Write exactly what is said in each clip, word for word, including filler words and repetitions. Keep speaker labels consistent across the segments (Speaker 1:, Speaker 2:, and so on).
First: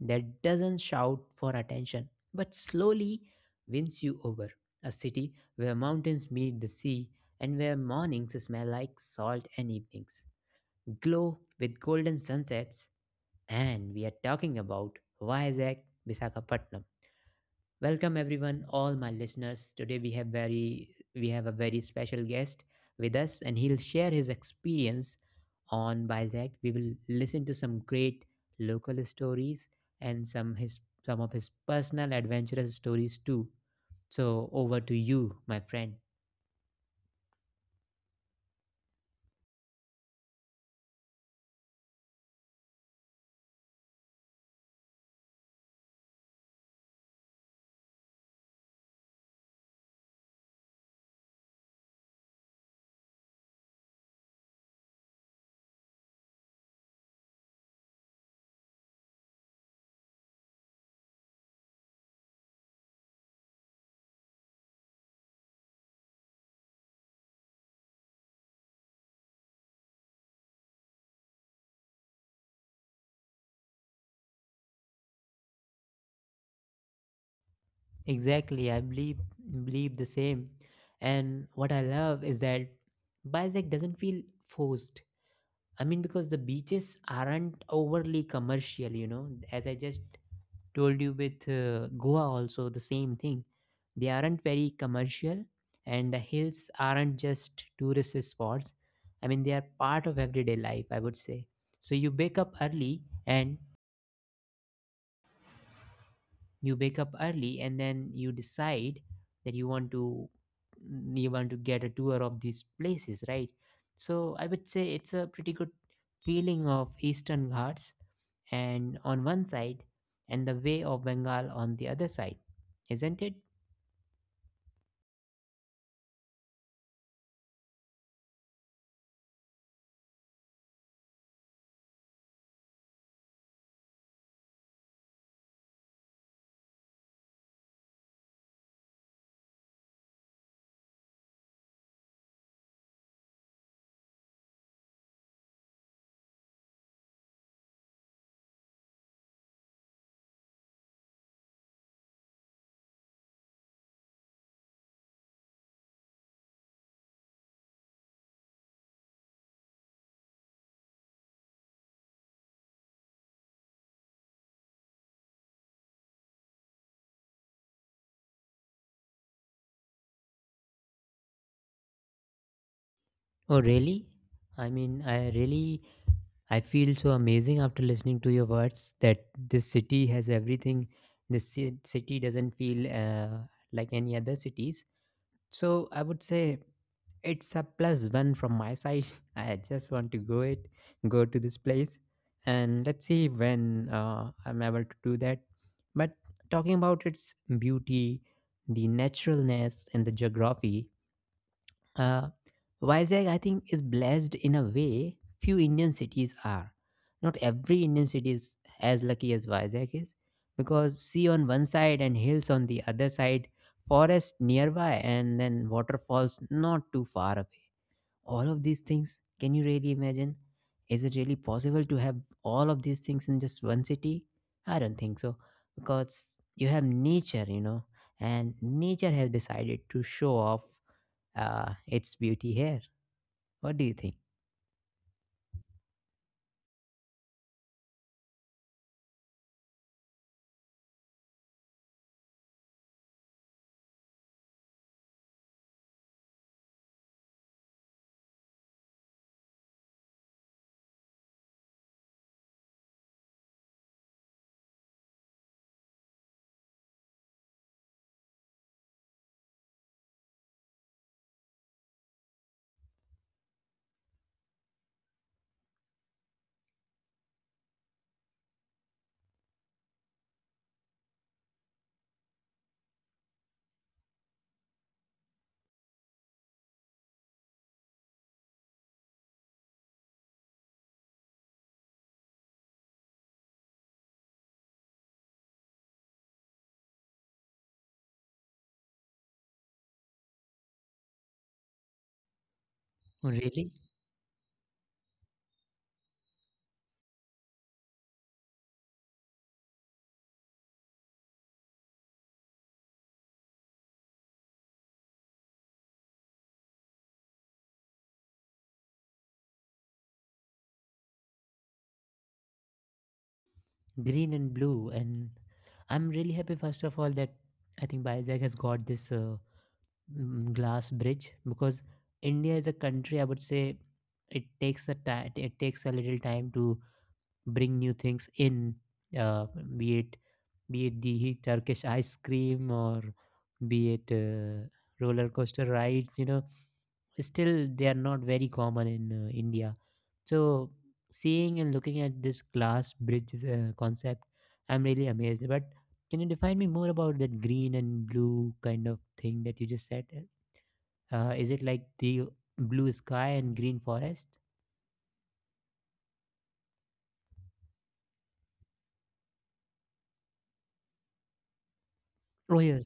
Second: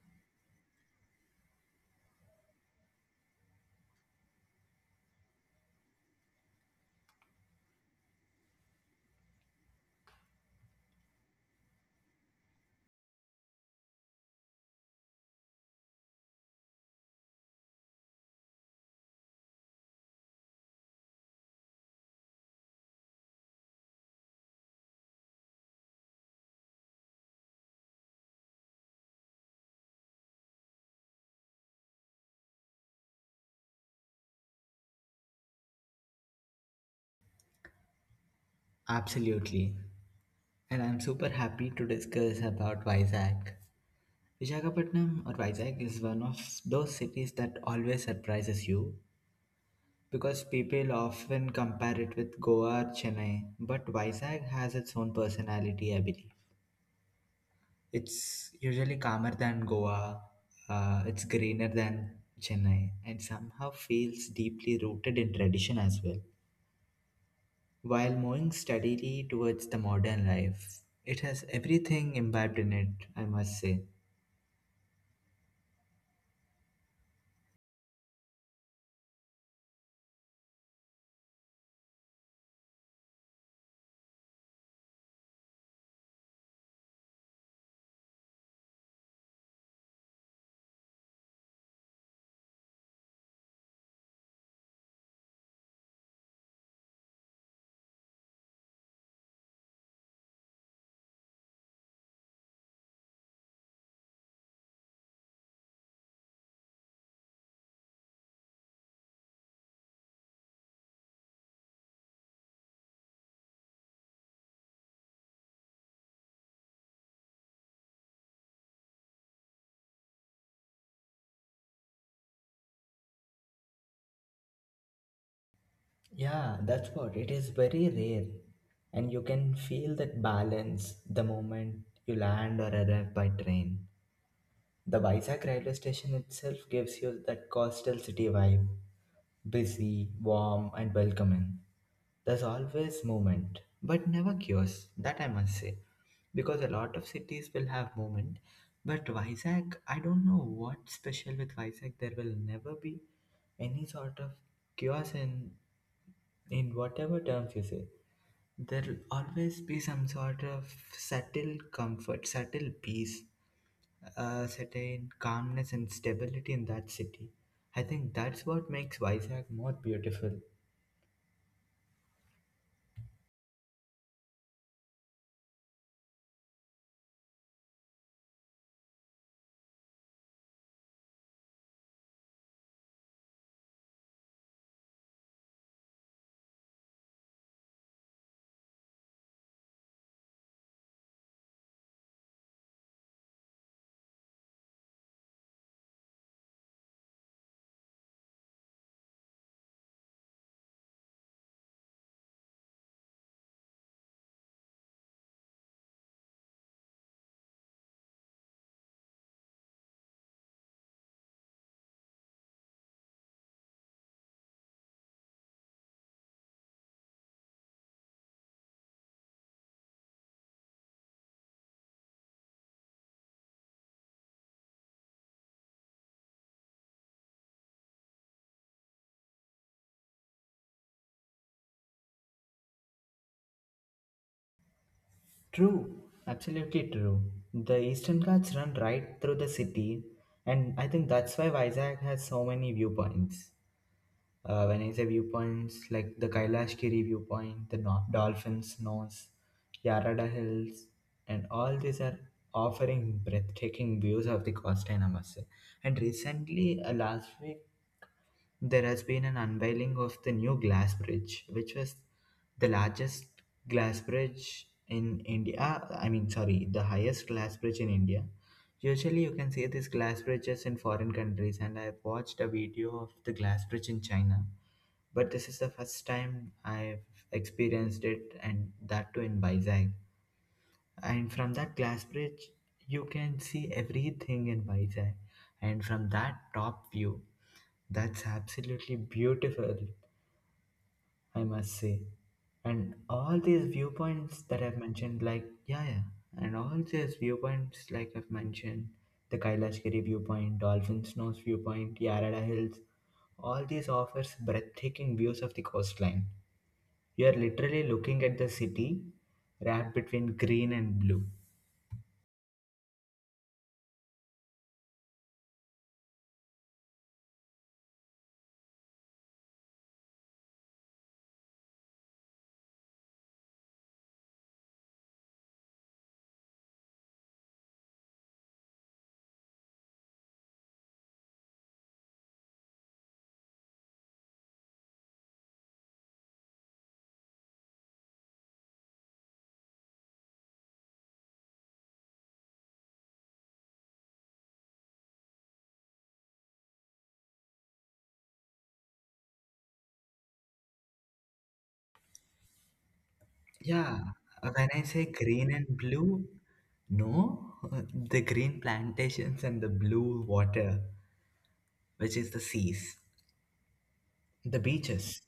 Speaker 1: that doesn't shout for attention but slowly wins you over. A city where mountains meet the sea and where mornings smell like salt and evenings glow with golden sunsets. And we are talking about Vizag, Visakhapatnam. Welcome everyone, all my listeners. Today we have very we have a very special guest with us and he'll share his experience on Bizak. We will listen to some great local stories and some his some of his personal adventurous stories too. So over to you, my friend.
Speaker 2: Absolutely. And I'm super happy to discuss about Vizag. Visakhapatnam or Vizag is one of those cities that always surprises you because people often compare it with Goa or Chennai, but Vizag has its own personality, I believe. It's usually calmer than Goa, uh, it's greener than Chennai, and somehow feels deeply rooted in tradition as well, while moving steadily towards the modern life. It has everything imbibed in it, I must say.
Speaker 1: Exactly, I believe believe the same. And what I love is that Bizak doesn't feel forced. I mean, because the beaches aren't overly commercial, you know, as I just told you with uh, Goa also the same thing. They aren't very commercial, and the hills aren't just tourist spots. I mean, they are part of everyday life, I would say. So you wake up early and you wake up early and then you decide that you want to mm, you want to get a tour of these places, right? So I would say it's a pretty good feeling of Eastern Ghats and on one side and the way of Bengal on the other side, isn't it?
Speaker 2: Yeah, that's what. It is very rare. And you can feel that balance the moment you land or arrive by train. The Vizag railway station itself gives you that coastal city vibe: busy, warm, and welcoming. There's always movement, but never chaos, that I must say, because a lot of cities will have movement. But Vizag, I don't know what's special with Vizag. There will never be any sort of chaos in in whatever terms you say. There'll always be some sort of subtle comfort, subtle peace, a certain calmness and stability in that city. I think that's what makes Vizag more beautiful.
Speaker 1: Oh, really? I mean, I really I feel so amazing after listening to your words that this city has everything. This ci- city doesn't feel uh, like any other cities. So I would say it's a plus one from my side. I just want to go it, go to this place, and let's see when uh, I'm able to do that. But talking about its beauty, the naturalness, and the geography, uh, Vizag, I think, is blessed in a way few Indian cities are. Not every Indian city is as lucky as Vizag is, because sea on one side and hills on the other side, forest nearby, and then waterfalls not too far away. All of these things, can you really imagine? Is it really possible to have all of these things in just one city? I don't think so, because you have nature, you know, and nature has decided to show off uh, it's beauty here. What do you think?
Speaker 2: True, absolutely true. The Eastern Ghats run right through the city, and I think that's why Vizag has so many viewpoints. Uh, when I say viewpoints, like the Kailash Kiri viewpoint, the no- Dolphin's Nose, Yarada Hills, and all these are offering breathtaking views of the coastline, I must say. And recently, uh, last week, there has been an unveiling of the new glass bridge, which was the largest glass bridge in India. I mean, sorry, the highest glass bridge in India. Usually, you can see these glass bridges in foreign countries, and I've watched a video of the glass bridge in China. But this is the first time I've experienced it, and that too in Vizag. And from that glass bridge, you can see everything in Vizag. And from that top view, that's absolutely beautiful, I must say. And all these viewpoints that I've mentioned,
Speaker 1: Really?
Speaker 2: like, yeah, yeah, and all these viewpoints, like I've mentioned, the Kailashgiri viewpoint, Dolphin Snows viewpoint, Yarada Hills, all these offers breathtaking views of the coastline. You are literally looking at the city wrapped between green and blue.
Speaker 1: Green and blue. And I'm really happy, first of all, that I think Bizac has got this uh, mm, glass bridge because India is a country, I would say it takes a time, it takes a little time to bring new things in, uh, be it be it the Turkish ice cream or be it uh, roller coaster rides, you know, still they are not very common in uh, India. So seeing and looking at this glass bridges uh, concept, I'm really amazed. But can you define me more about that green and blue kind of thing that you just said? Uh, is it
Speaker 2: Yeah,
Speaker 1: like the
Speaker 2: when I say
Speaker 1: blue
Speaker 2: green
Speaker 1: sky
Speaker 2: and
Speaker 1: and green
Speaker 2: blue,
Speaker 1: forest?
Speaker 2: no, the green plantations and the blue water, which is the seas, the
Speaker 1: Oh
Speaker 2: beaches.
Speaker 1: yes,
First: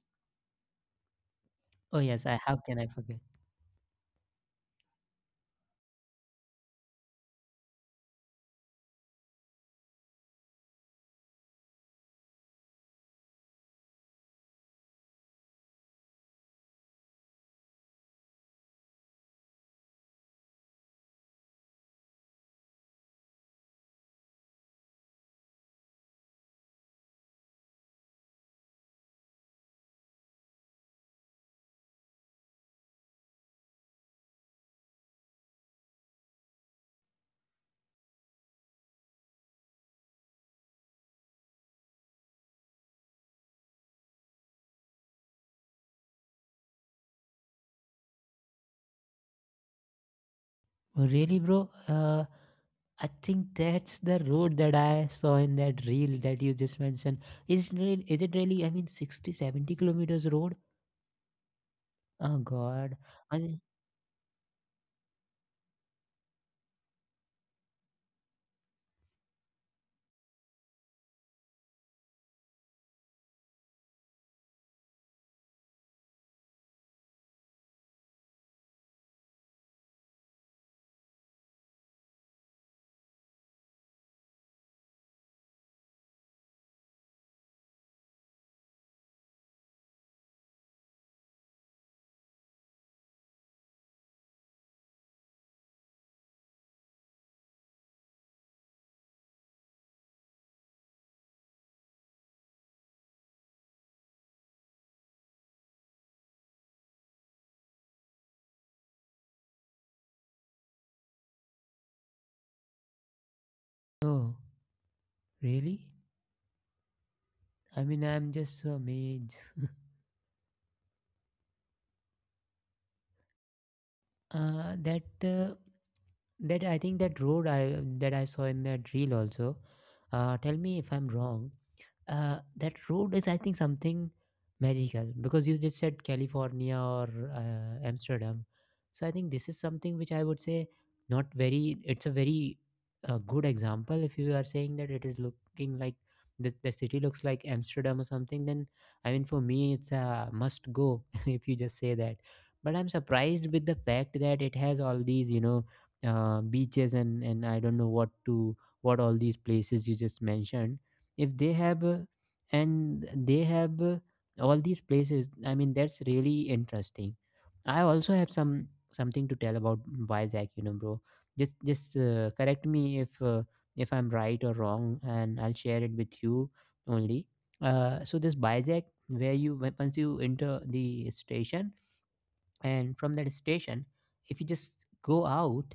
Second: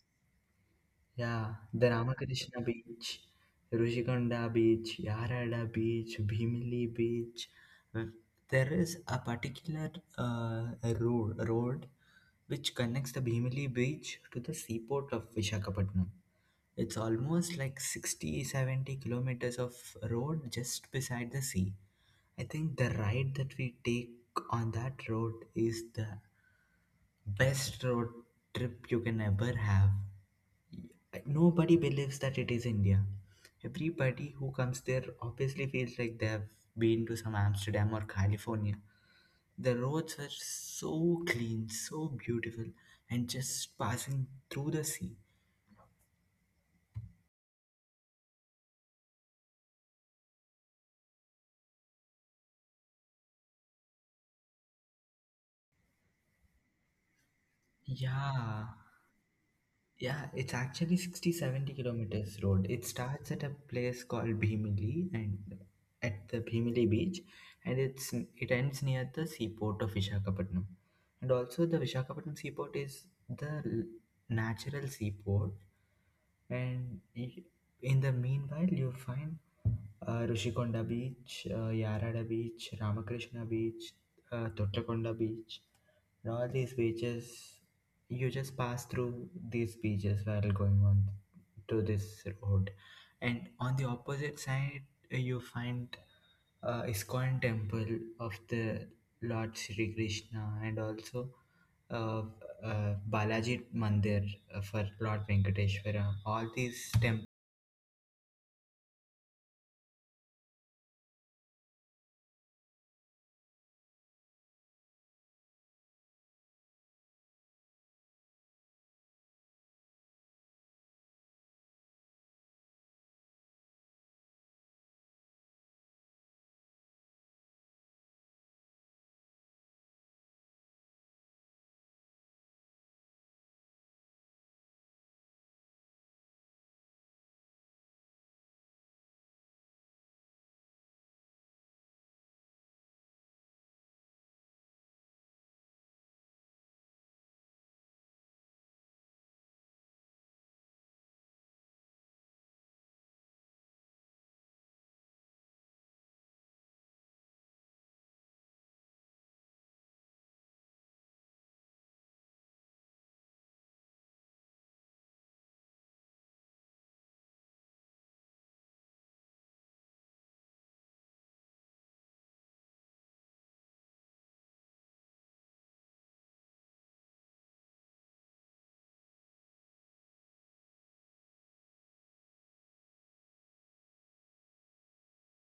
Speaker 2: Yeah, the
Speaker 1: oh yes. I how
Speaker 2: Ramakrishna
Speaker 1: can I forget?
Speaker 2: Beach, Rushikonda Beach, Yarada Beach, Bhimli Beach. Mm. There is a particular uh, road, road which connects the Bhimli Beach to the seaport of Vishakhapatnam. It's almost like sixty, seventy kilometers of road just beside the sea. I think the ride that we take on that road is the best road trip you can ever have. Nobody believes that it is India. Everybody who comes there obviously feels like they have been to some Amsterdam or California. The roads were so clean, so beautiful, and just passing through the sea.
Speaker 1: Oh, really, bro? Uh, I think that's the road that I saw in that reel that you just mentioned. Is it really, is it really, I mean, sixty, seventy
Speaker 2: Yeah,
Speaker 1: kilometers road?
Speaker 2: Yeah, it's actually
Speaker 1: Oh
Speaker 2: sixty seventy
Speaker 1: God. I
Speaker 2: kilometers
Speaker 1: mean,
Speaker 2: road. It starts at a place called Bhimili and at the Bhimili beach, and it's it ends near the seaport of Vishakhapatnam. And also the Vishakhapatnam seaport is the l- natural seaport, and i- in the meanwhile, you find uh, Rishikonda Beach, uh, Yarada Beach, Ramakrishna Beach, uh, Tottakonda Beach, and all these beaches. You just pass through these beaches while going on to this road, and on the opposite side, uh, you find uh, Iskon temple of the Lord Sri Krishna, and also uh, uh, Balaji Mandir uh, for Lord Venkateshwara, all these temples.
Speaker 1: oh, really? I mean, I'm just so amazed. Uh, that uh, that I think that road I that I saw in that reel also. Uh, tell me if I'm wrong. Uh, that road is, I think, something magical because you just said California or uh, Amsterdam. So I think this is something which I would say not very. It's a very uh, good example. If you are saying that it is looking like the, the city looks like Amsterdam or something, then, I mean, for me it's a must go if you just say that. But I'm surprised with the fact that it has all these you know uh, beaches and and I don't know what to what all these places you just mentioned, if they have uh, and they have uh, all these places, I mean, that's really interesting. I also have some something to tell about Vizag, you know bro. Just just uh, correct me if uh, if I'm right or wrong, and I'll share it with you only. Uh, so this Vizag, where you when- once you enter the station, and from that station, if you just go out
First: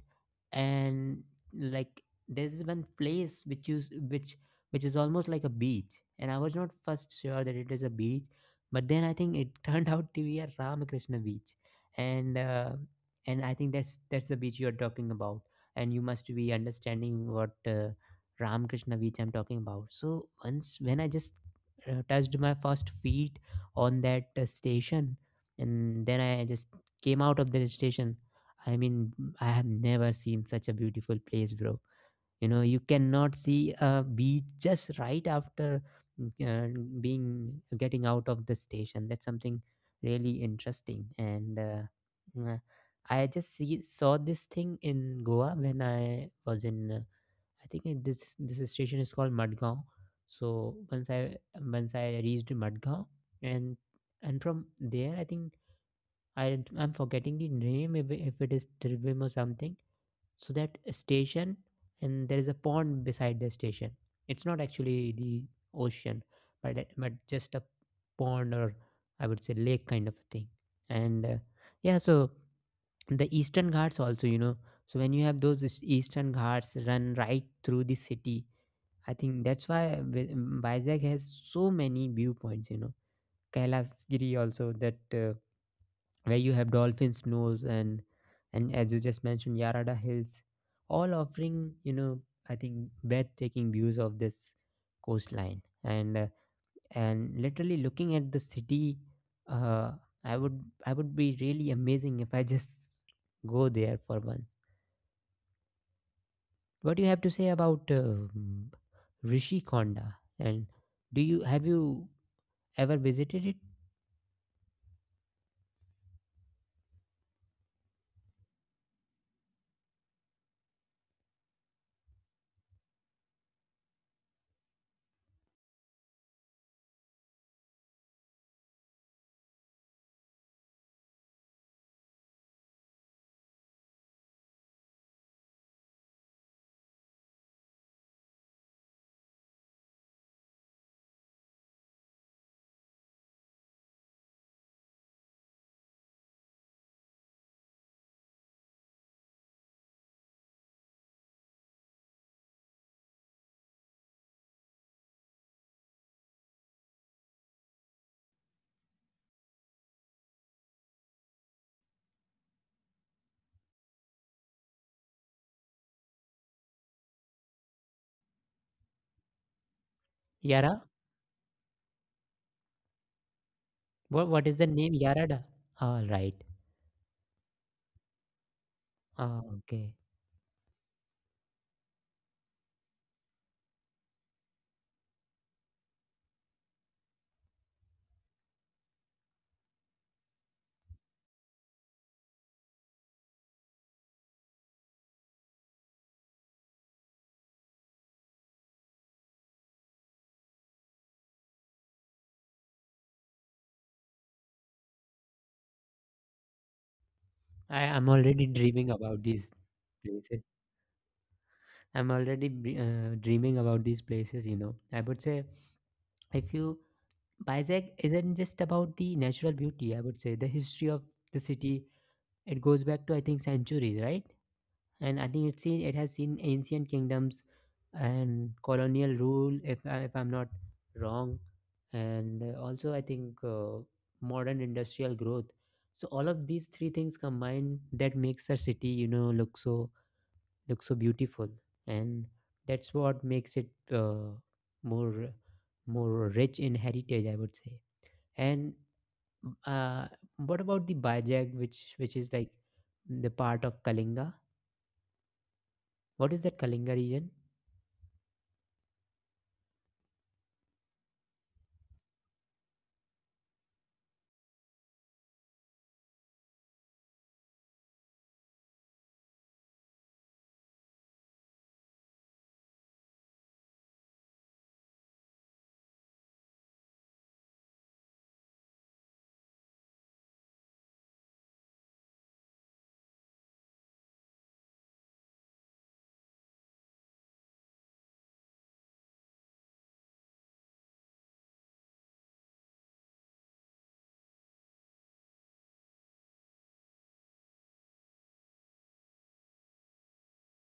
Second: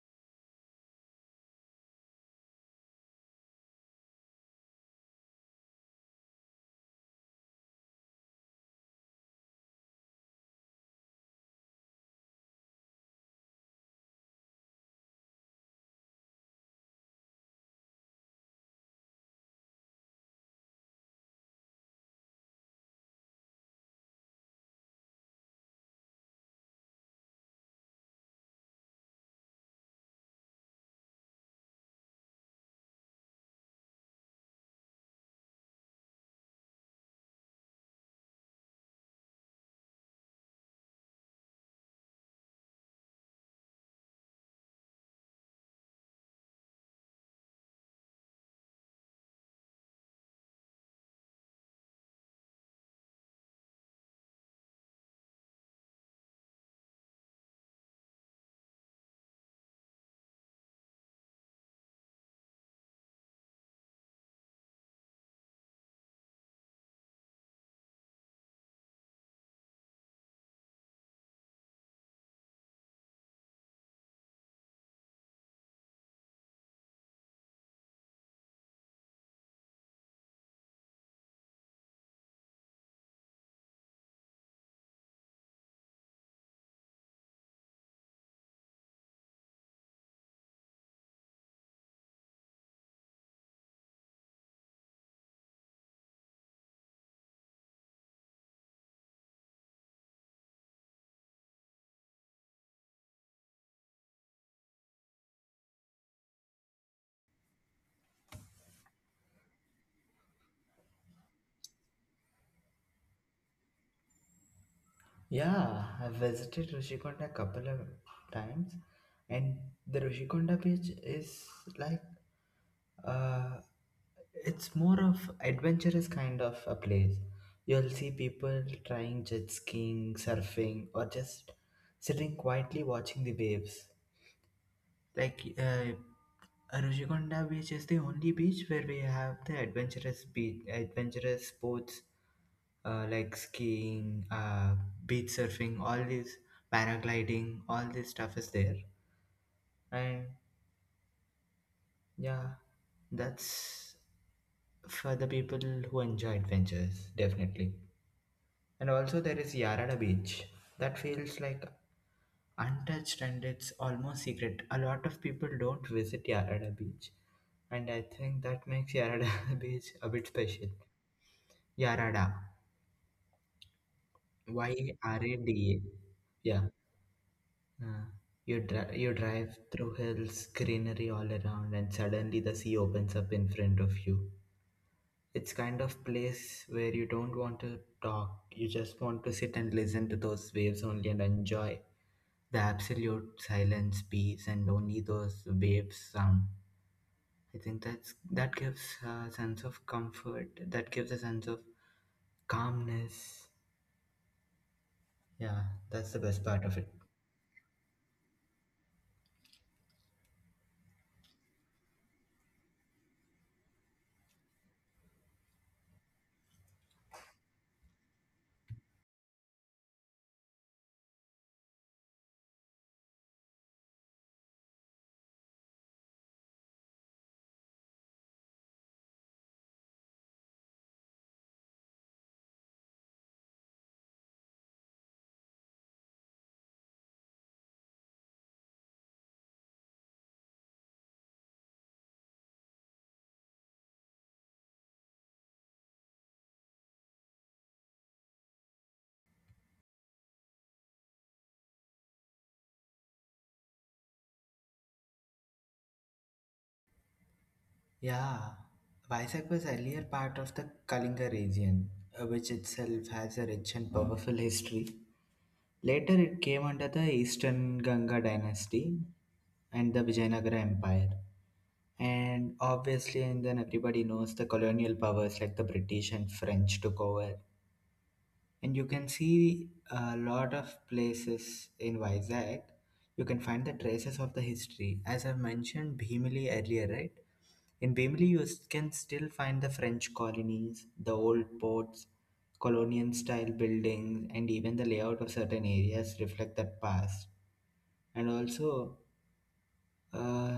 Speaker 1: and, like, there's this one place which is which which is almost like a beach, and I was not first sure that it is a beach, but then I think it turned out to be a Ramakrishna Beach. And uh, and I think that's that's the beach you're talking about, and you must be understanding what uh, Ramakrishna Beach I'm talking about. So once when I just uh, touched my first feet on that uh, station, and then I just came out of the station, I mean, I have never seen such a beautiful place, bro. You know, you cannot see a beach just right after uh, being getting out of the station. That's something really interesting, and uh, uh, I just see, saw this thing in Goa when I was in, uh, I think, it- this this station is called Madgaon. So once I, once i reached Madgaon, and and from there, I think, I don't- I'm forgetting the name, if, if it is Trivim or something. So that station, and there is a pond beside the station. It's not actually the ocean, but it- but just a pond or, I would say, lake kind of a thing. And uh, yeah, so the Eastern Ghats also, you know, so when you have those is- Eastern Ghats run right through the city, I think that's why Vi- Vizag has so many viewpoints. You know, Kailasgiri also that. Uh, where you have Dolphin's Nose and, and as you just mentioned, Yarada Hills, all offering, you know i think breathtaking views of this coastline, and uh, and literally looking at the city. uh, i would I would be really amazing if I just go there for once. What do you have to say about um Rishikonda, and do you have you ever visited it?
Speaker 2: Yeah, I've visited Rishikonda a couple of times, and the Rishikonda beach is like, uh, it's more of adventurous kind of a place. You'll see people trying jet skiing, surfing, or just sitting quietly watching the waves. Like, uh, Aruchikonda Beach is the only beach where we have the adventurous beach, adventurous sports uh, like skiing, uh, beach surfing, all these paragliding, all this stuff is there. And yeah, that's for the people who enjoy adventures, definitely. And also there is Yarada Beach. That feels like untouched and it's almost secret. A lot of people don't visit Yarada Beach. And I think that makes Yarada Beach
Speaker 1: Yara,
Speaker 2: a bit special. Yarada.
Speaker 1: what what is the name?
Speaker 2: Y
Speaker 1: Yarada,
Speaker 2: R A D
Speaker 1: all right.
Speaker 2: A. Yeah. Uh, you
Speaker 1: Ah,
Speaker 2: dri-
Speaker 1: okay.
Speaker 2: you drive through hills, greenery all around, and suddenly the sea opens up in front of you. It's kind of place where you don't want to talk. You just want to sit and listen to those waves only and enjoy the absolute silence, peace, and only those waves sound. I think that's that gives a sense of comfort. That gives a sense of calmness. Yeah, that's the best part of it.
Speaker 1: I am already dreaming about these places. I'm already b- uh, dreaming about these places, you know. I would say, if you Bizag isn't just about the natural beauty. I would say the history of the city. It goes back to, I think, centuries, right? And I think it's seen it has seen ancient kingdoms and colonial rule, if I- if I'm not wrong. And uh, also, I think, uh, modern industrial growth. So all of these three things combined, that makes a city, you know, look so look so beautiful, and that's what makes it uh, more more rich in heritage, I would say. And uh, what about the Bajag, which which is like the part of Kalinga? What is that Kalinga region?
Speaker 2: Yeah, Vizag was earlier part of the Kalinga region, uh, which itself has a rich and powerful history. Later, it came under the Eastern Ganga dynasty and the Vijayanagara Empire. And obviously, and then everybody knows the colonial powers like the British and French took over, and you can see a lot of places in Vizag. You can find the traces of the history. As I've mentioned Bhimli earlier, right? In Bhimli, you s- can still find the French colonies, the old ports, colonial style buildings, and even the layout of certain areas reflect that past. And also, uh,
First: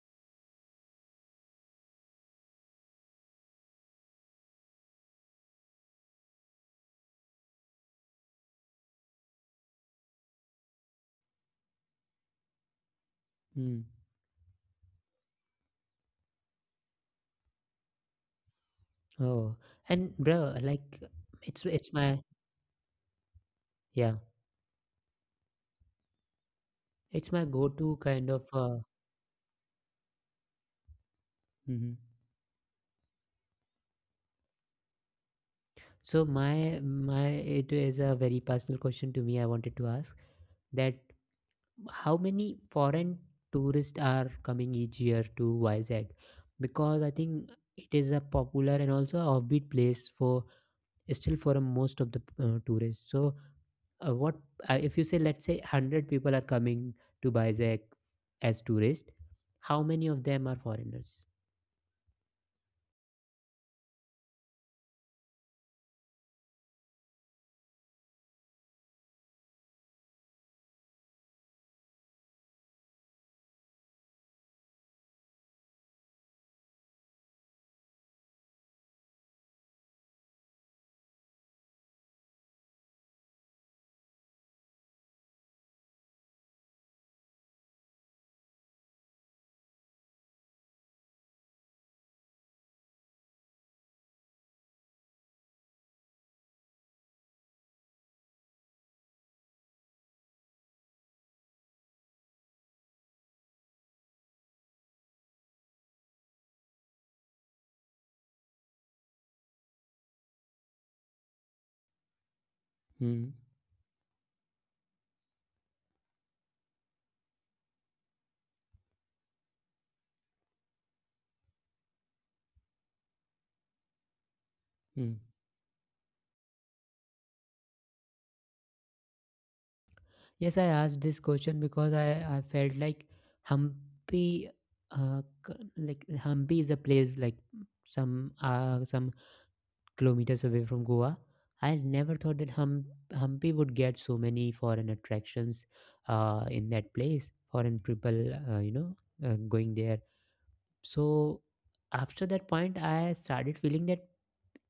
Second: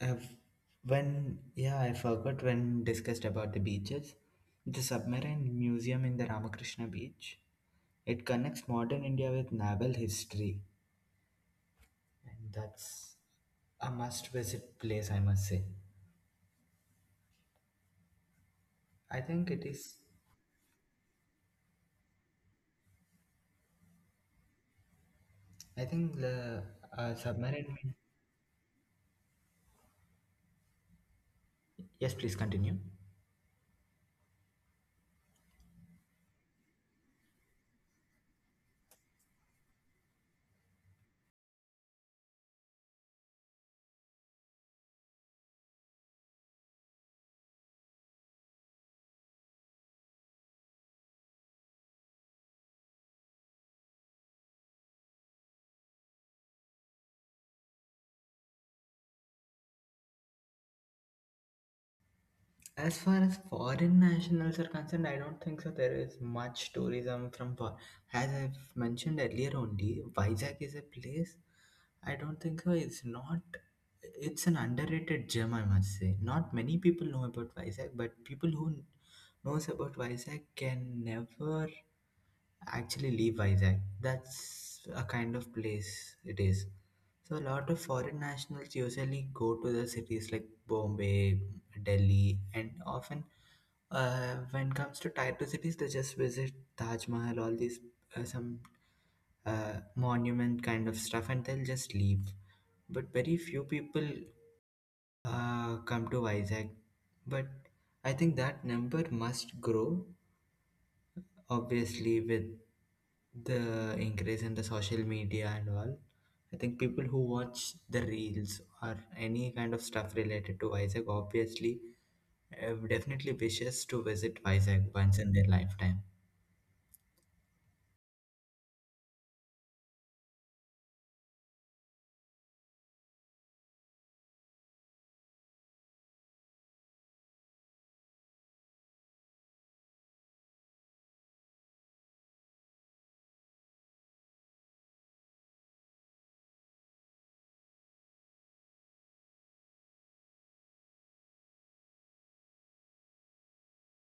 Speaker 2: I've, when, yeah, I forgot when discussed about the beaches, the submarine museum in the Ramakrishna Beach, it connects modern India with naval history, and that's a
Speaker 1: Hmm.
Speaker 2: must-visit place, I must say. I think it
Speaker 1: Oh,
Speaker 2: is.
Speaker 1: and, bro, like, it's it's my yeah,
Speaker 2: I think the uh,
Speaker 1: it's my
Speaker 2: submarine.
Speaker 1: go-to kind of, uh,
Speaker 2: Yes,
Speaker 1: mhm.
Speaker 2: please continue.
Speaker 1: So my, my it is a very personal question to me. I wanted to ask that how many foreign tourists are coming each year to Vizag? Because I think it is a popular and also a offbeat place for, still for a most of the uh, tourists. So, uh, what uh, if you say, let's say, one hundred people are coming to Vizag as tourists? How many of them are foreigners?
Speaker 2: As far as foreign nationals are concerned, I don't think so. There is much tourism from for, as I've mentioned earlier only, Vizag is a place, I don't think so. It's not, it's an underrated gem, I must say. Not many people know about Vizag, but people who knows about Vizag can never actually leave Vizag. That's a kind of place it is. So a lot of foreign nationals usually go to the cities like Bombay, Delhi, and often, uh, when it comes to tier two cities, they just visit Taj Mahal, all these uh, some uh, monument kind of stuff, and they'll just leave. But very few people uh, come to Vizag. But I think that number must grow, obviously, with
Speaker 1: Hmm.
Speaker 2: the increase in the social media and all. I think people who watch the reels or any kind of stuff related to Vizag obviously uh, definitely wishes to visit
Speaker 1: Hmm.
Speaker 2: Vizag once in their lifetime.
Speaker 1: Yes, I asked this question because I, I felt like Hampi, uh, c- like Hampi is a place, like, some uh, some kilometers away from Goa. I never thought that hum- Hampi would get so many foreign attractions uh, in that place, foreign people, uh, you know, uh, going there. So after that point, I started feeling that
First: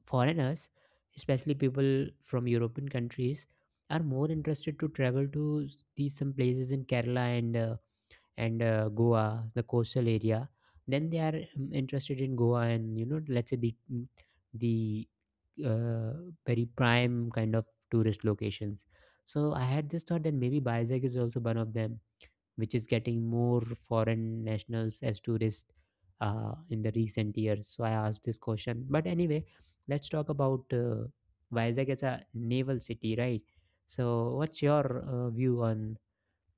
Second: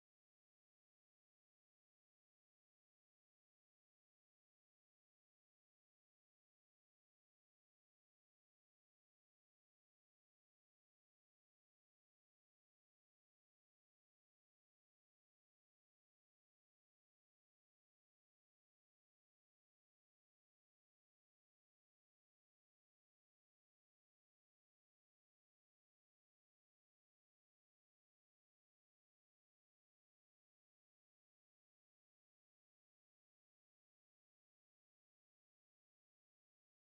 Speaker 1: foreigners, especially people from European countries, are more interested to travel to s- these some places in Kerala and uh, and uh, Goa, the coastal area, then they are um, interested in Goa, and, you know let's say, the mm, the uh, very prime kind of tourist locations. So I had this thought that maybe Bizag is also one of them, which is getting more foreign nationals as tourists uh, in the recent years. So I asked this question. But anyway, let's talk about uh, Vizag as a naval city, right? So what's your uh, view on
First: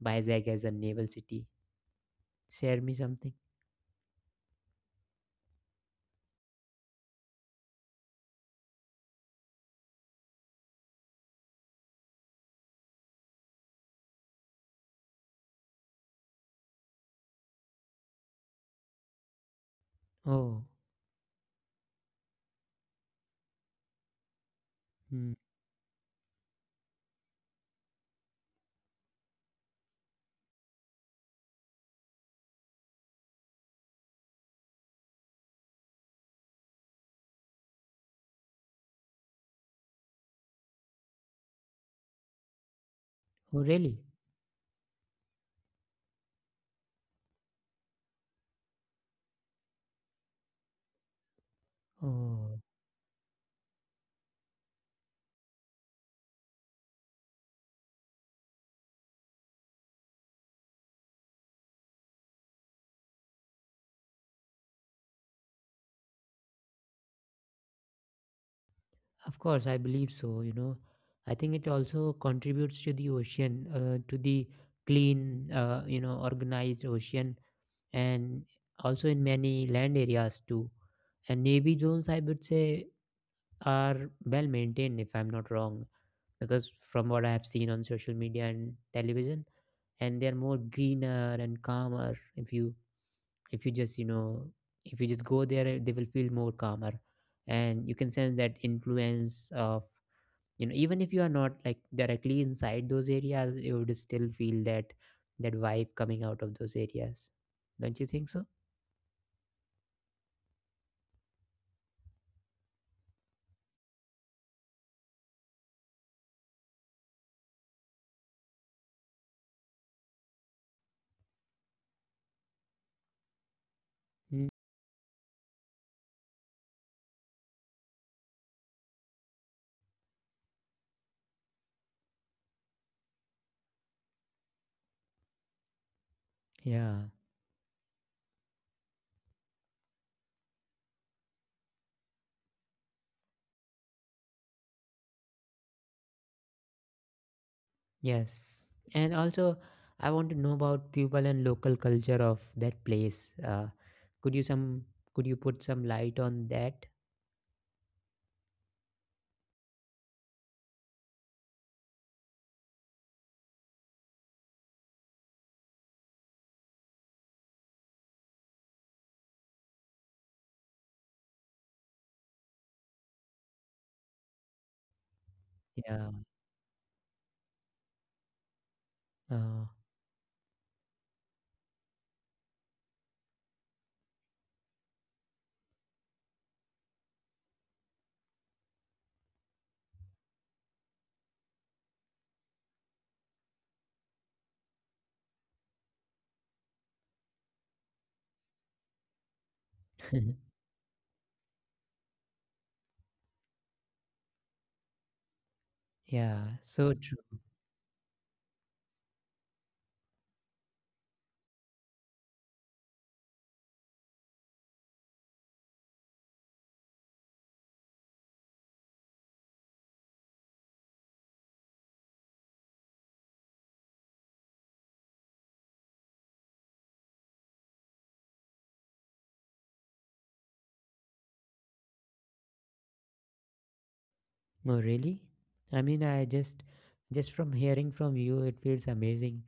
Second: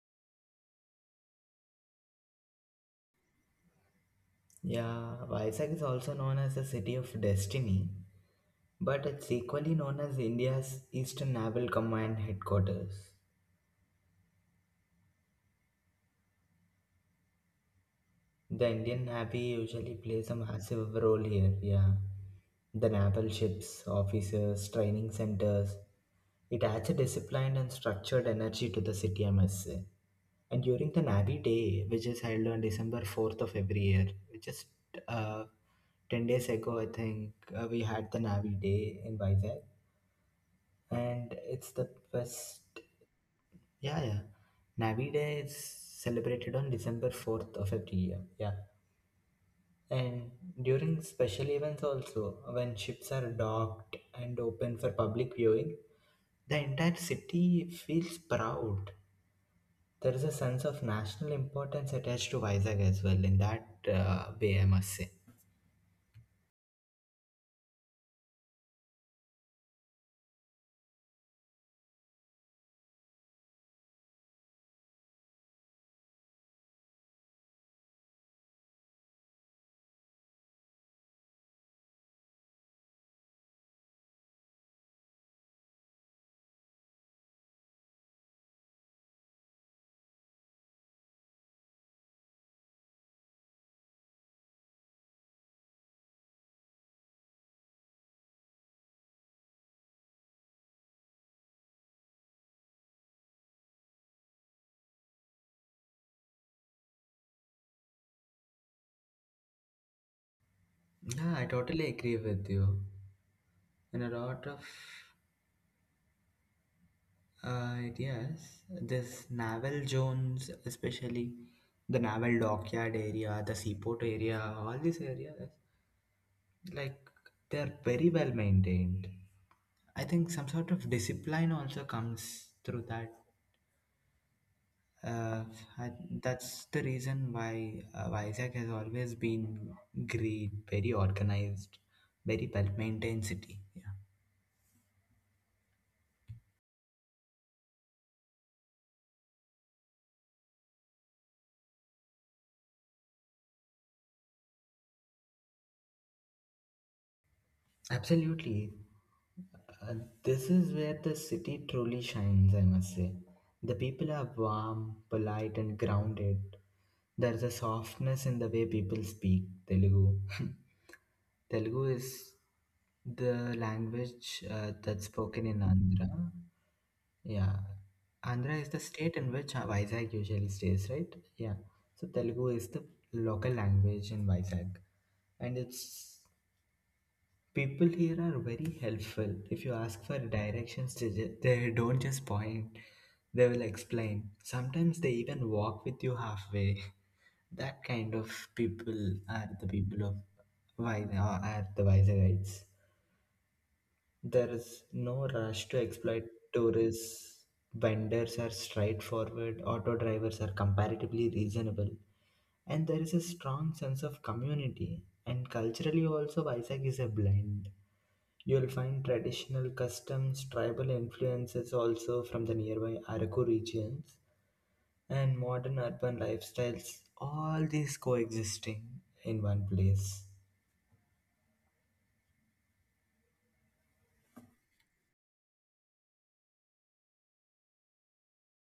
Speaker 1: Vizag as a naval city? Share me something.
Speaker 2: Yeah, Vizag is also known as the City of Destiny, but it's equally known as India's Eastern Naval Command headquarters. The Indian Navy usually plays a
Speaker 1: Oh,
Speaker 2: massive role here, yeah. The naval ships, officers, training
Speaker 1: mm.
Speaker 2: centers. It adds a disciplined and structured energy to the city, I must say. And during the Navy Day, which is held on December fourth of every year, just uh, ten days ago, I think, uh, we had the Navy Day in Vizag, and it's the best. Yeah,
Speaker 1: Oh,
Speaker 2: yeah.
Speaker 1: really?
Speaker 2: Navi Day is celebrated on December fourth of every year. Yeah. And during special events also, when ships
Speaker 1: Oh,
Speaker 2: are docked and open for public viewing, the entire city feels proud. There is a sense of national importance attached to Vizag as well in that uh, way, I must say.
Speaker 1: of course, I believe so. You know, I think it also contributes to the ocean, uh, to the clean, uh, you know, organized ocean, and also in many land areas too. And navy zones, I would say, are well maintained, if I'm not wrong, because from what I have seen on social media and television, and they're more greener and calmer if you if you just you know if you just go there they will feel more calmer, and you can sense that influence of, you know even if you are not like directly inside those areas, you would still feel that that vibe coming out of those areas, don't you think so?
Speaker 2: Yeah, I totally agree with you. In a lot of, Uh, yes, this naval zones, especially the naval dockyard area, the
Speaker 1: Mm,
Speaker 2: seaport area, all these areas, like, they're very well maintained. I think some sort of discipline also comes through that. Uh, I-
Speaker 1: yeah.
Speaker 2: that's the reason why uh, Vizag has always been great, very organized, very well maintained city. Yeah.
Speaker 1: Yes, and also I want to know about people and local culture of that place. Uh, could you some could you put some light on that?
Speaker 2: Absolutely. Uh, this is where the city truly shines, I must say. The people are warm, polite, and grounded. There's a softness in the way people speak Telugu. Telugu is the language uh, that's
Speaker 1: Yeah.
Speaker 2: spoken in Andhra. Yeah. Andhra is the
Speaker 1: uh,
Speaker 2: state in which uh, Vizag usually stays, right? Yeah. So Telugu is the local language in Vizag. And it's, people here are very helpful. If you ask for directions, they, ju- they don't just point, they will explain. Sometimes they even walk with you halfway. That kind of people are the people of, why are the the guides? There is no rush
Speaker 1: yeah,
Speaker 2: to
Speaker 1: so
Speaker 2: exploit
Speaker 1: true.
Speaker 2: tourists. Vendors are straightforward, auto drivers are comparatively reasonable, and there is a strong sense of community. And culturally also, Vizag is a blend. You'll find traditional customs, tribal influences also from the nearby Araku regions, and modern urban lifestyles, all these coexisting in one place.
Speaker 1: Oh, really? I mean, I just just from hearing from you, it feels amazing.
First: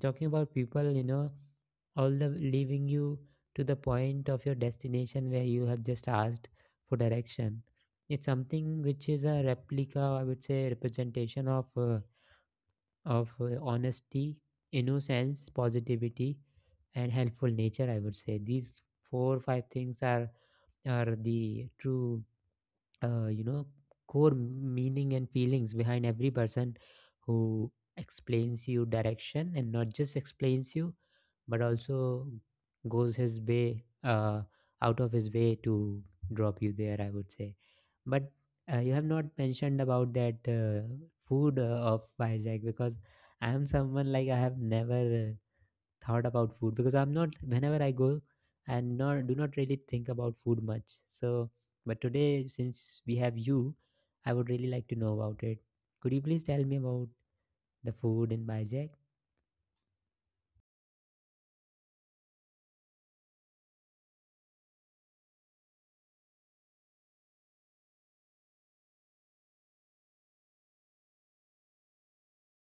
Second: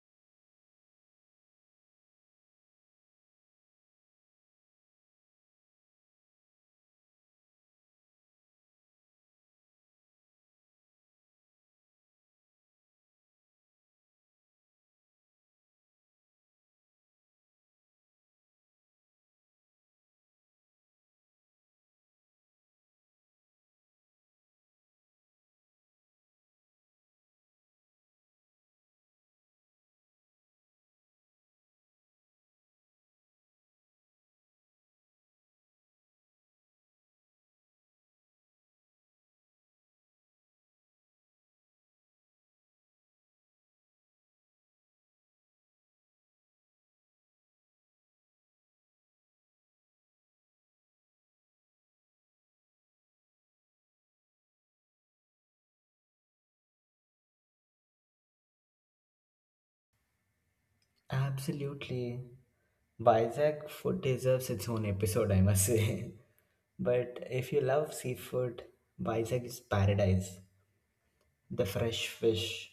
Speaker 1: Talking about people, you know, all the leaving you to the point of your destination where you have just asked for direction. It's something which is a replica, I would say, representation of uh, of uh, honesty, innocence, positivity, and helpful nature. I would say these four or five things are are the true uh, you know core meaning and feelings behind every person who explains you direction, and not just explains you but also goes his way, uh, out of his way to drop you there, I would say. But uh, you have not mentioned about that uh, food uh, of Vizag, because I am someone like I have never uh, thought about food because I'm not whenever I go and not do not really think about food much. So, but today since we have you, I would really like to know about it. Could you please tell me about the food in Bajak?
Speaker 2: Absolutely. Vizag food deserves its own episode, I must say. But if you love seafood, Vizag is paradise. The fresh fish,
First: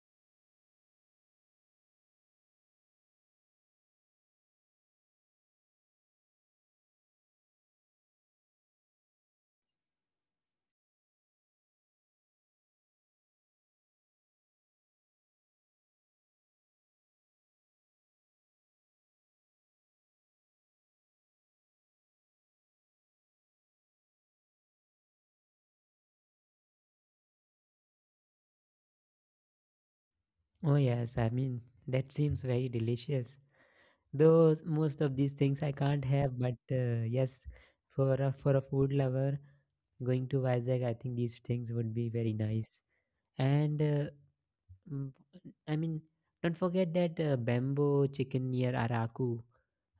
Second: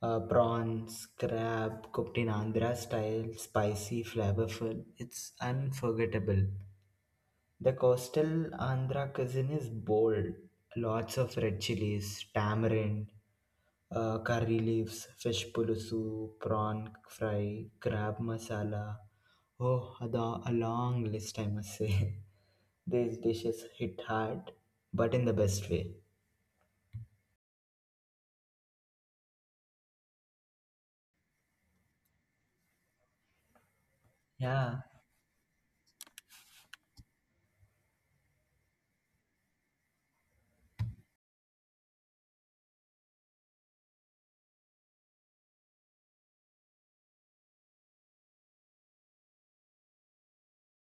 Speaker 2: uh, prawns, crab, cooked in Andhra style, spicy, flavorful. It's unforgettable. The coastal Andhra cuisine is bold. Lots of red chilies, tamarind, uh, curry leaves, fish pulusu, prawn fry, crab masala. Oh, ada, a long list, I must say. These dishes hit hard, but in the best way.
Speaker 1: Oh yes, I mean that seems very delicious. Though
Speaker 2: Yeah,
Speaker 1: most of these things I can't have, but uh, yes, for a, for a food lover, going to Vizag, I think these things would be very nice. And uh, Mm, I mean, don't forget that uh, bamboo chicken near Araku.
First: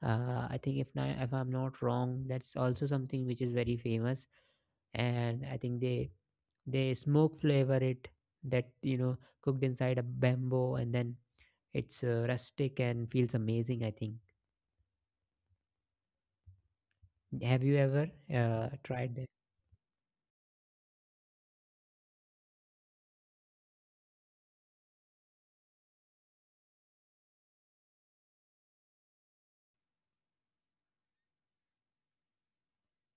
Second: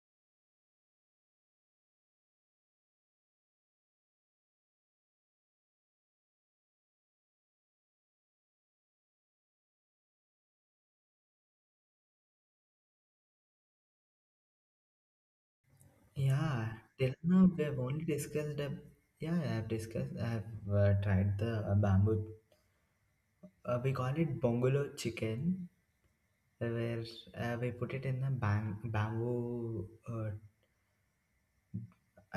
Speaker 1: Uh, I think if not, if I'm not wrong, that's also something which is very famous. And I think they they smoke flavor it, that you know cooked inside a bamboo, and then it's uh, rustic and feels amazing, I think.
Speaker 2: yeah.
Speaker 1: Have you
Speaker 2: Till
Speaker 1: ever
Speaker 2: now, we have
Speaker 1: uh,
Speaker 2: only
Speaker 1: tried that?
Speaker 2: discussed. Uh, yeah, I have discussed. I have uh, tried the uh, bamboo. Uh, we call it bongolo chicken, where uh, we put it in the bam- bamboo, uh,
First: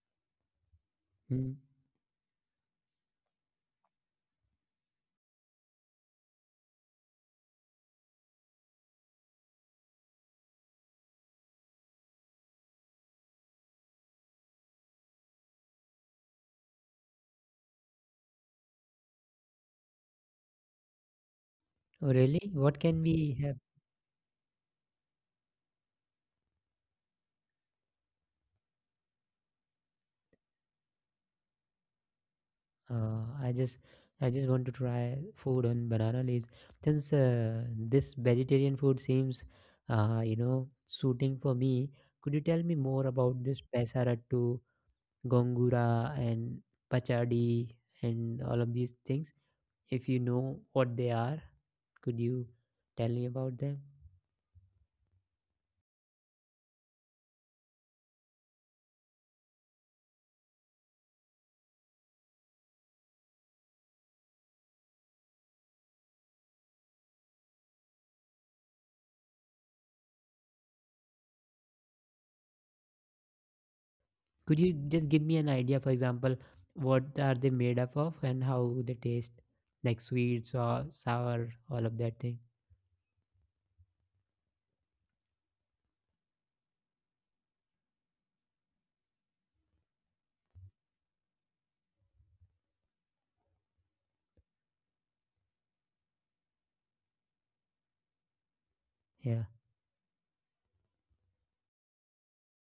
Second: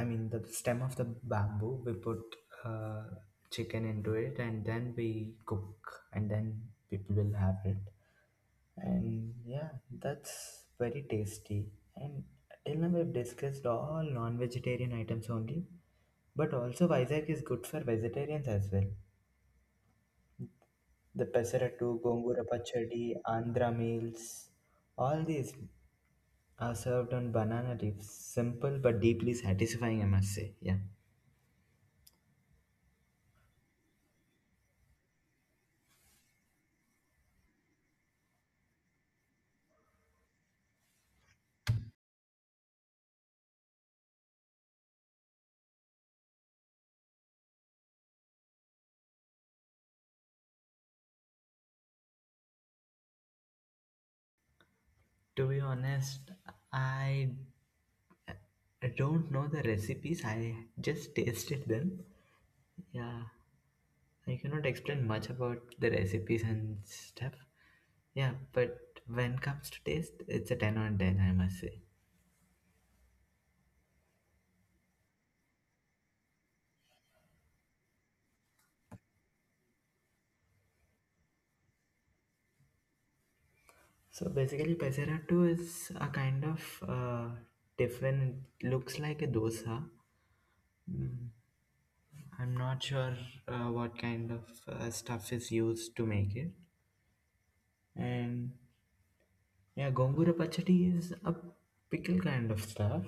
Speaker 2: I mean the stem of the
Speaker 1: Mm.
Speaker 2: bamboo. We put uh, chicken into it and then we cook, and then people will have it. And yeah, that's very tasty. And till now we've discussed all non-vegetarian items only, but also Vizag is good for vegetarians as well. The pesaratu,
Speaker 1: Oh, really?
Speaker 2: gongura
Speaker 1: What can
Speaker 2: pachadi,
Speaker 1: we have?
Speaker 2: Andhra meals, all these are served on banana leaves. Simple but deeply satisfying, I must say. Yeah.
Speaker 1: Uh, I just, I just want to try food on banana leaves. Since uh, this vegetarian food seems, uh, you know, suiting for me, could you tell me more about this pesarattu, gongura, and pachadi, and all of these things? If you know what they are, could you tell me about them?
Speaker 2: To be honest, I don't know the recipes. I just tasted them. Yeah. I cannot explain much about the recipes and stuff. Yeah, but when it comes to taste, it's a ten on ten, I must say.
Speaker 1: Could you just give me an idea, for example, what are they made up of and how they taste, like sweet, sour, sour, all of that thing?
Speaker 2: So basically, Peserato is a kind of uh, tiffin. It looks like a dosa. Mm, I'm not sure uh, what kind of uh, stuff is used to make it. And
Speaker 1: Yeah.
Speaker 2: yeah, gongura pachadi is a pickle kind of stuff.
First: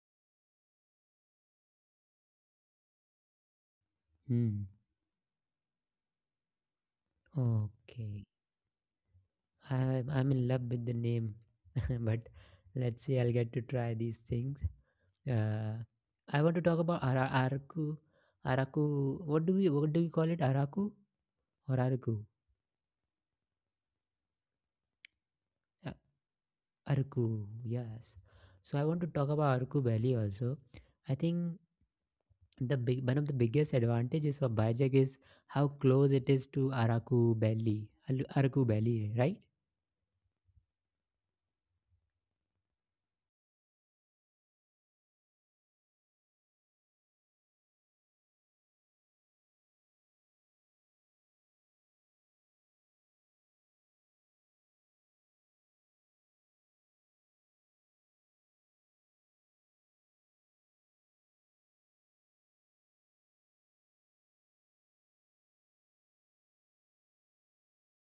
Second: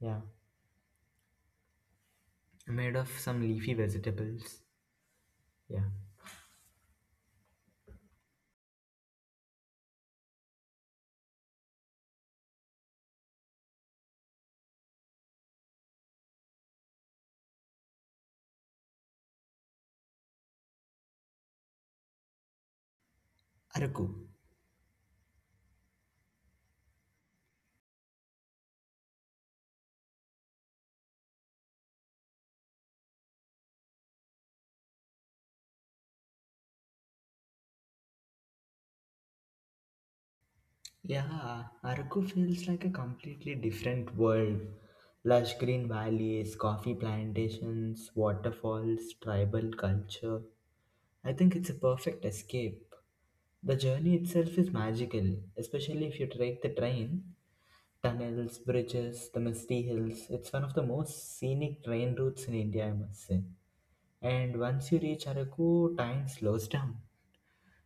Speaker 2: Yeah, made of some leafy vegetables.
Speaker 1: Hmm.
Speaker 2: Yeah,
Speaker 1: Okay. I, I'm in love with the name, but let's see, I'll get to try these things. Uh, I want to talk about ara- Araku. Araku. What do we what do we call it? Araku or Araku?
Speaker 2: araku.
Speaker 1: Uh, Araku. Yes. So I want to talk about Araku Valley also. I think the big one of the biggest advantages of Bajak is how close it is to Araku Valley. Al- Araku Valley, right?
Speaker 2: Yeah, Araku feels like a completely different world. Lush green valleys, coffee plantations, waterfalls, tribal culture. I think it's a perfect escape. The journey itself is magical, especially if you take the train. Tunnels, bridges, the misty hills. It's one of the most scenic train routes in India, I must say. And once you reach Araku, time slows down.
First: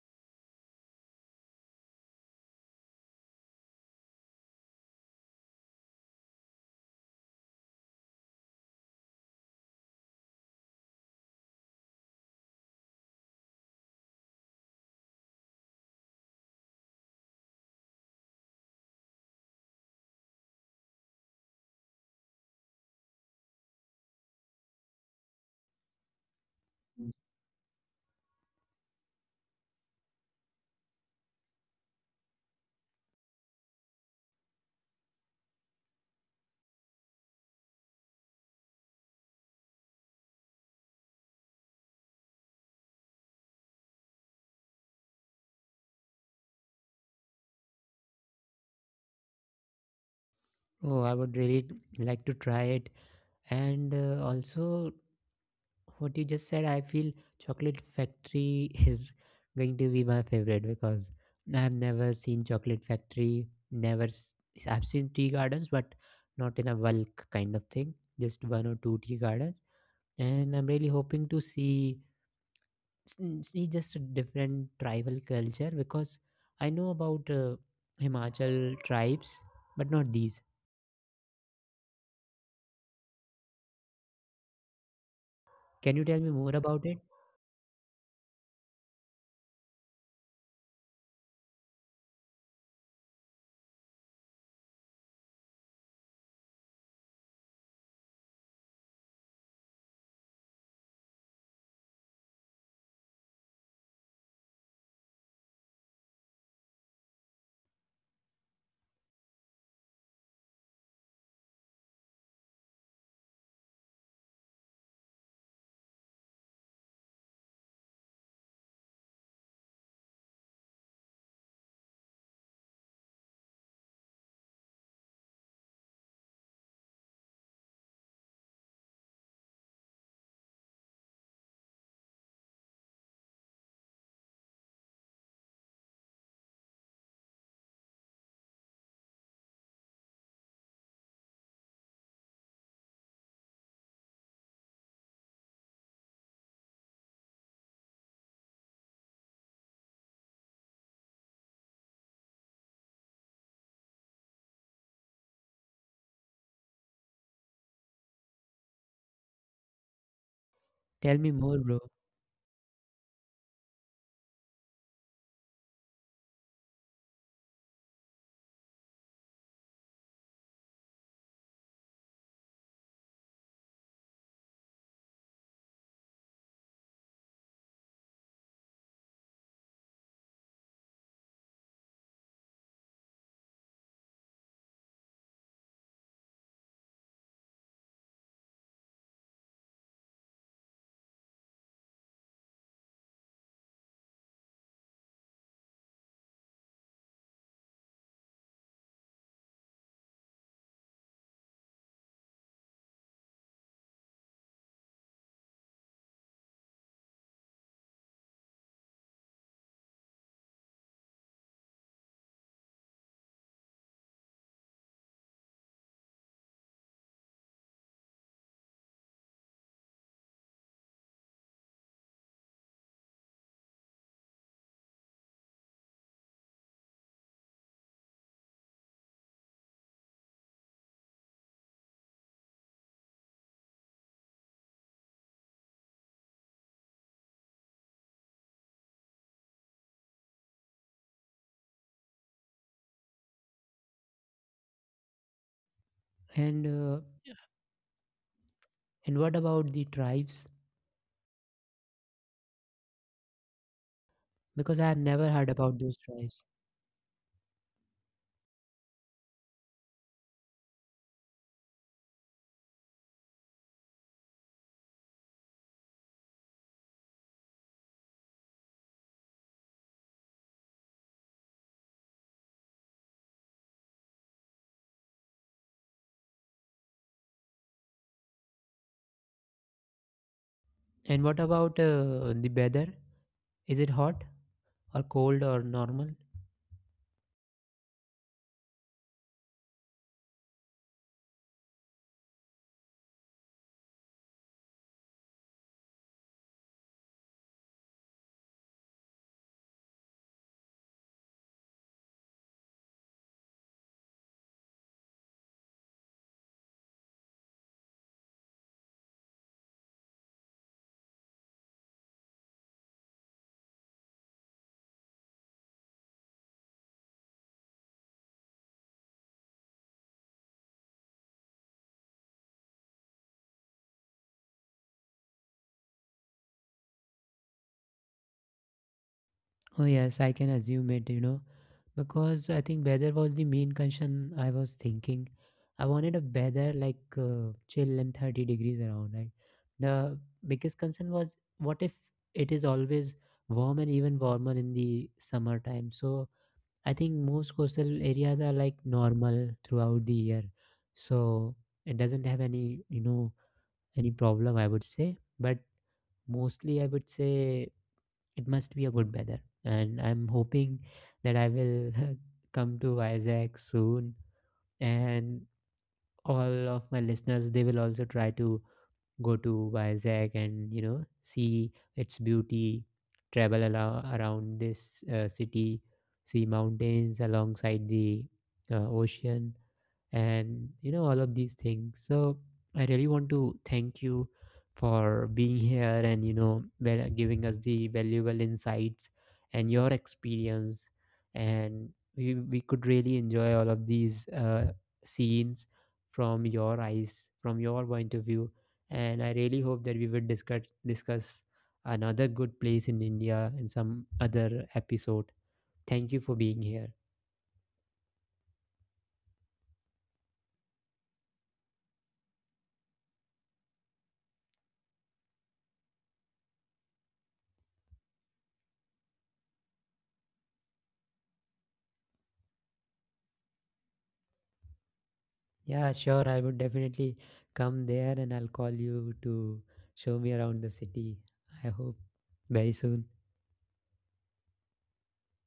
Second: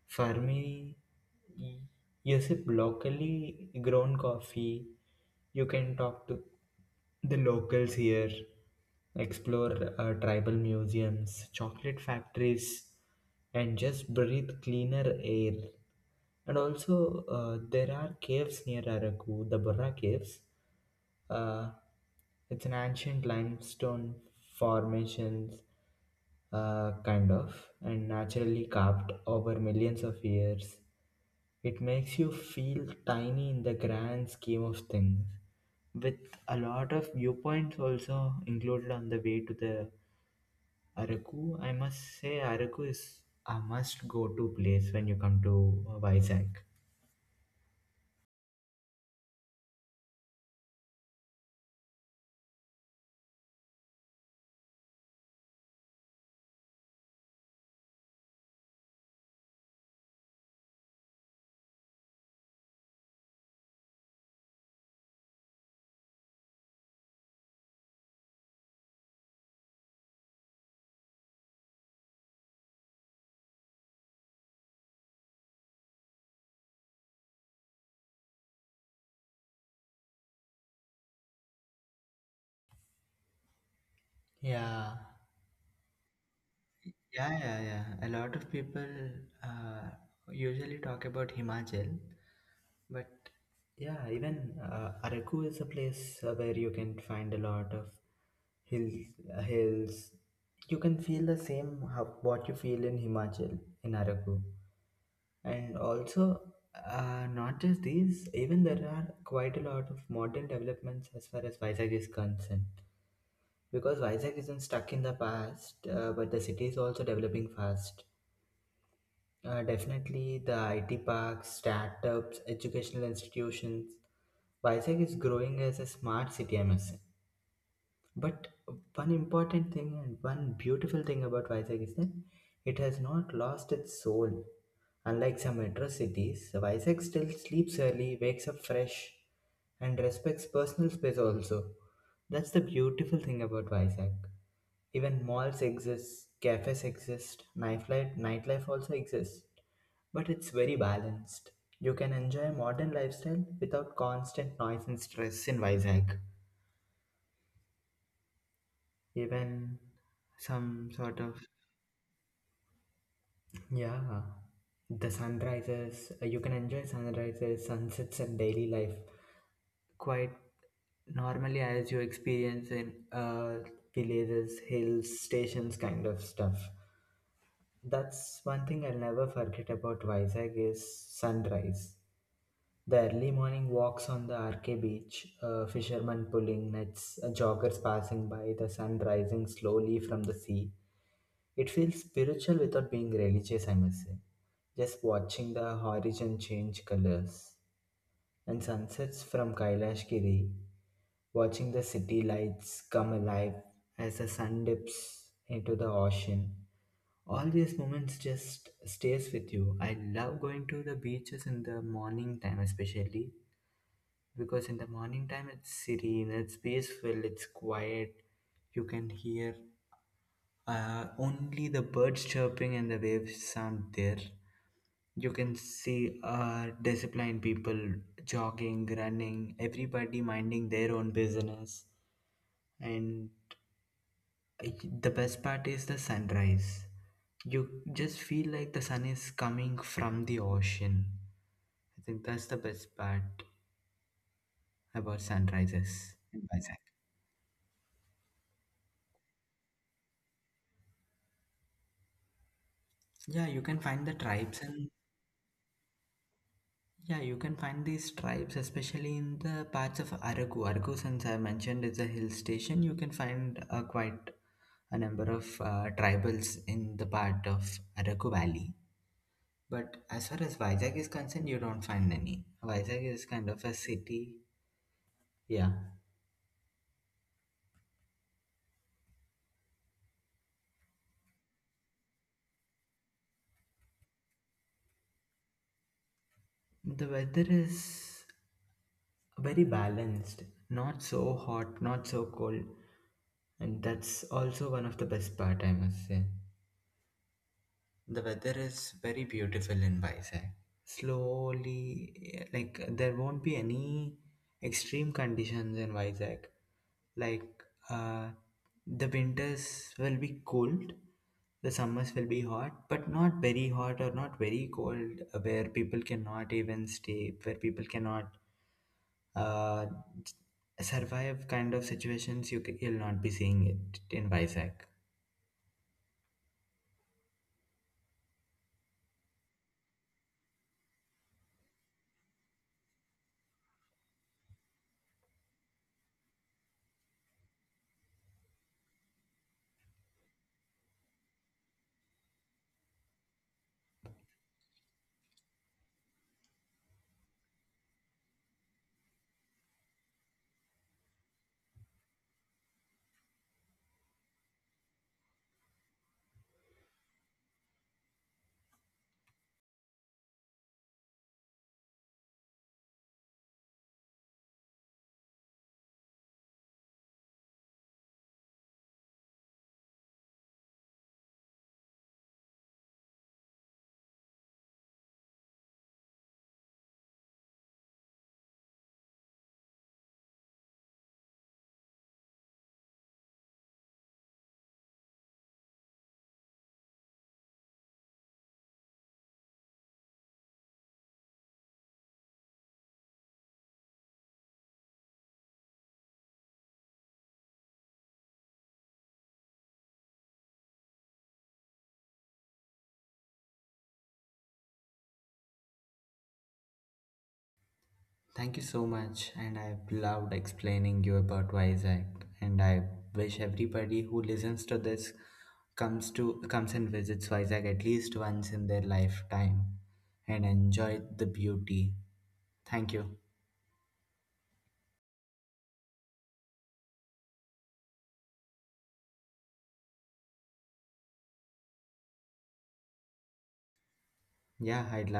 Speaker 2: For me, y- you sip locally grown coffee. You can talk to the locals here, explore uh, tribal museums, chocolate factories, and just breathe cleaner air. And also, uh, there are caves near Araku, the Burra Caves. Uh, it's an ancient limestone formations, uh, kind of, and naturally carved over millions of years. It makes you feel tiny in the grand scheme of things, with a lot of viewpoints also included on the way to the Araku. I must say Araku is a must go to place when you come to uh, Vizag.
Speaker 1: Oh, I would really like to try it. And uh, also, what you just said, I feel Chocolate Factory is going to be my favorite, because I've never seen Chocolate Factory. Never, s- I've seen tea gardens, but not in a bulk kind of thing. Just one or two tea gardens, and I'm really hoping to see s- see just a different tribal culture, because I know about uh, Himachal tribes, but not these.
Speaker 2: Yeah.
Speaker 1: Can you tell me more about it?
Speaker 2: Yeah, yeah, yeah. A lot of people uh, usually talk about Himachal, but yeah, even uh, Araku is a place uh, where you can find a lot of hills. Uh, hills. You can feel the same how, what you feel in Himachal in Araku. And also, uh, not just these, even there are quite a lot of modern developments as far as Vizag is concerned. Because Vizag isn't stuck in the past, uh, but the city is also developing fast. Uh, definitely, the I T parks, startups, educational institutions. Vizag is growing as a smart city, I must say. But one important thing and one beautiful thing about Vizag is that it has not lost its soul. Unlike some metro cities, Vizag still sleeps early, wakes up fresh, and respects personal space also. That's the beautiful thing about Vizag. Even malls exist, cafes exist, nightlife, nightlife also exists. But it's very balanced. You can enjoy modern lifestyle without constant noise and stress in Vizag. Even some
Speaker 1: Tell
Speaker 2: sort
Speaker 1: me
Speaker 2: of,
Speaker 1: more, bro.
Speaker 2: yeah, the sunrises. Uh, you can enjoy sunrises, sunsets, and daily life quite normally as you experience in uh, villages, hills, stations, kind of stuff. That's one thing I'll never forget about Vizag is sunrise. The early morning walks on the R K beach, a fisherman pulling nets, a joggers passing by, the sun rising slowly from the sea. It feels spiritual without being religious, I must say. Just watching the horizon change colors. And sunsets from Kailash Giri, watching the city lights come alive as the sun dips into the ocean, all these moments just stays with you. I love going to the beaches in the morning time, especially because in the morning time it's serene, it's peaceful, it's quiet. You can hear uh, only the birds chirping and the waves sound there. You can see uh, disciplined people jogging, running, everybody minding their own business. and I- the best part is the sunrise. You just feel like the sun is coming from the ocean. I think that's the best part about sunrises in
Speaker 1: And
Speaker 2: Vizag.
Speaker 1: uh, And what about the tribes?
Speaker 2: Yeah, you can find the
Speaker 1: Because
Speaker 2: tribes.
Speaker 1: I have
Speaker 2: And
Speaker 1: never heard about those tribes.
Speaker 2: yeah, you can find these tribes, especially in the parts of Araku. Araku, since I mentioned, is a hill station. You can find uh, quite a number of uh, tribals in the part of Araku Valley. But as far as Vizag is concerned, you don't find any. Vizag is kind of a city. Yeah.
Speaker 1: And what about uh, the weather? Is it hot or cold or normal?
Speaker 2: The weather is very balanced, not so hot, not so cold, and that's also one of the best part, I must say. The weather is very beautiful in Vizag. Slowly, like there won't be any extreme conditions in Vizag. Like like, uh, the winters will be cold, the summers will be hot, but not very hot or not very cold, uh, where people cannot even stay, where people cannot uh, survive. Kind of situations you c- you'll not be seeing it in Vizag.
Speaker 1: Oh, yes, I can assume it, you know, because I think weather was the main concern I was thinking. I wanted a weather like uh, chill and thirty degrees around, right? The biggest concern was what if it is always warm and even warmer in the summertime? So, I think most coastal areas are like normal throughout the year. So it doesn't have any, you know, any problem, I would say. But mostly, I would say it must be a good weather. And I'm hoping that I will come to Isaac soon. And all of my listeners, they will also try to go to Vizag and you know see its beauty, travel alo- around this uh, city, see mountains alongside the uh, ocean, and you know all of these things. So I really want to thank you for being here, and you know val- giving us the valuable insights and your experience. And we, we could really enjoy all of these uh, scenes from your eyes, from your point of view. And I really hope that we will discuss discuss another good place in India in some other episode. Thank you for being here.
Speaker 2: Thank you so much, and I've loved explaining you about Isaac. And I wish everybody who listens to this comes to comes and visits Isaac at least once in their lifetime, and enjoy the beauty. Thank you.
Speaker 1: Yeah, sure. I would definitely come there and I'll call you to show me around the city. I hope very soon.
Speaker 2: Yeah, I'd love.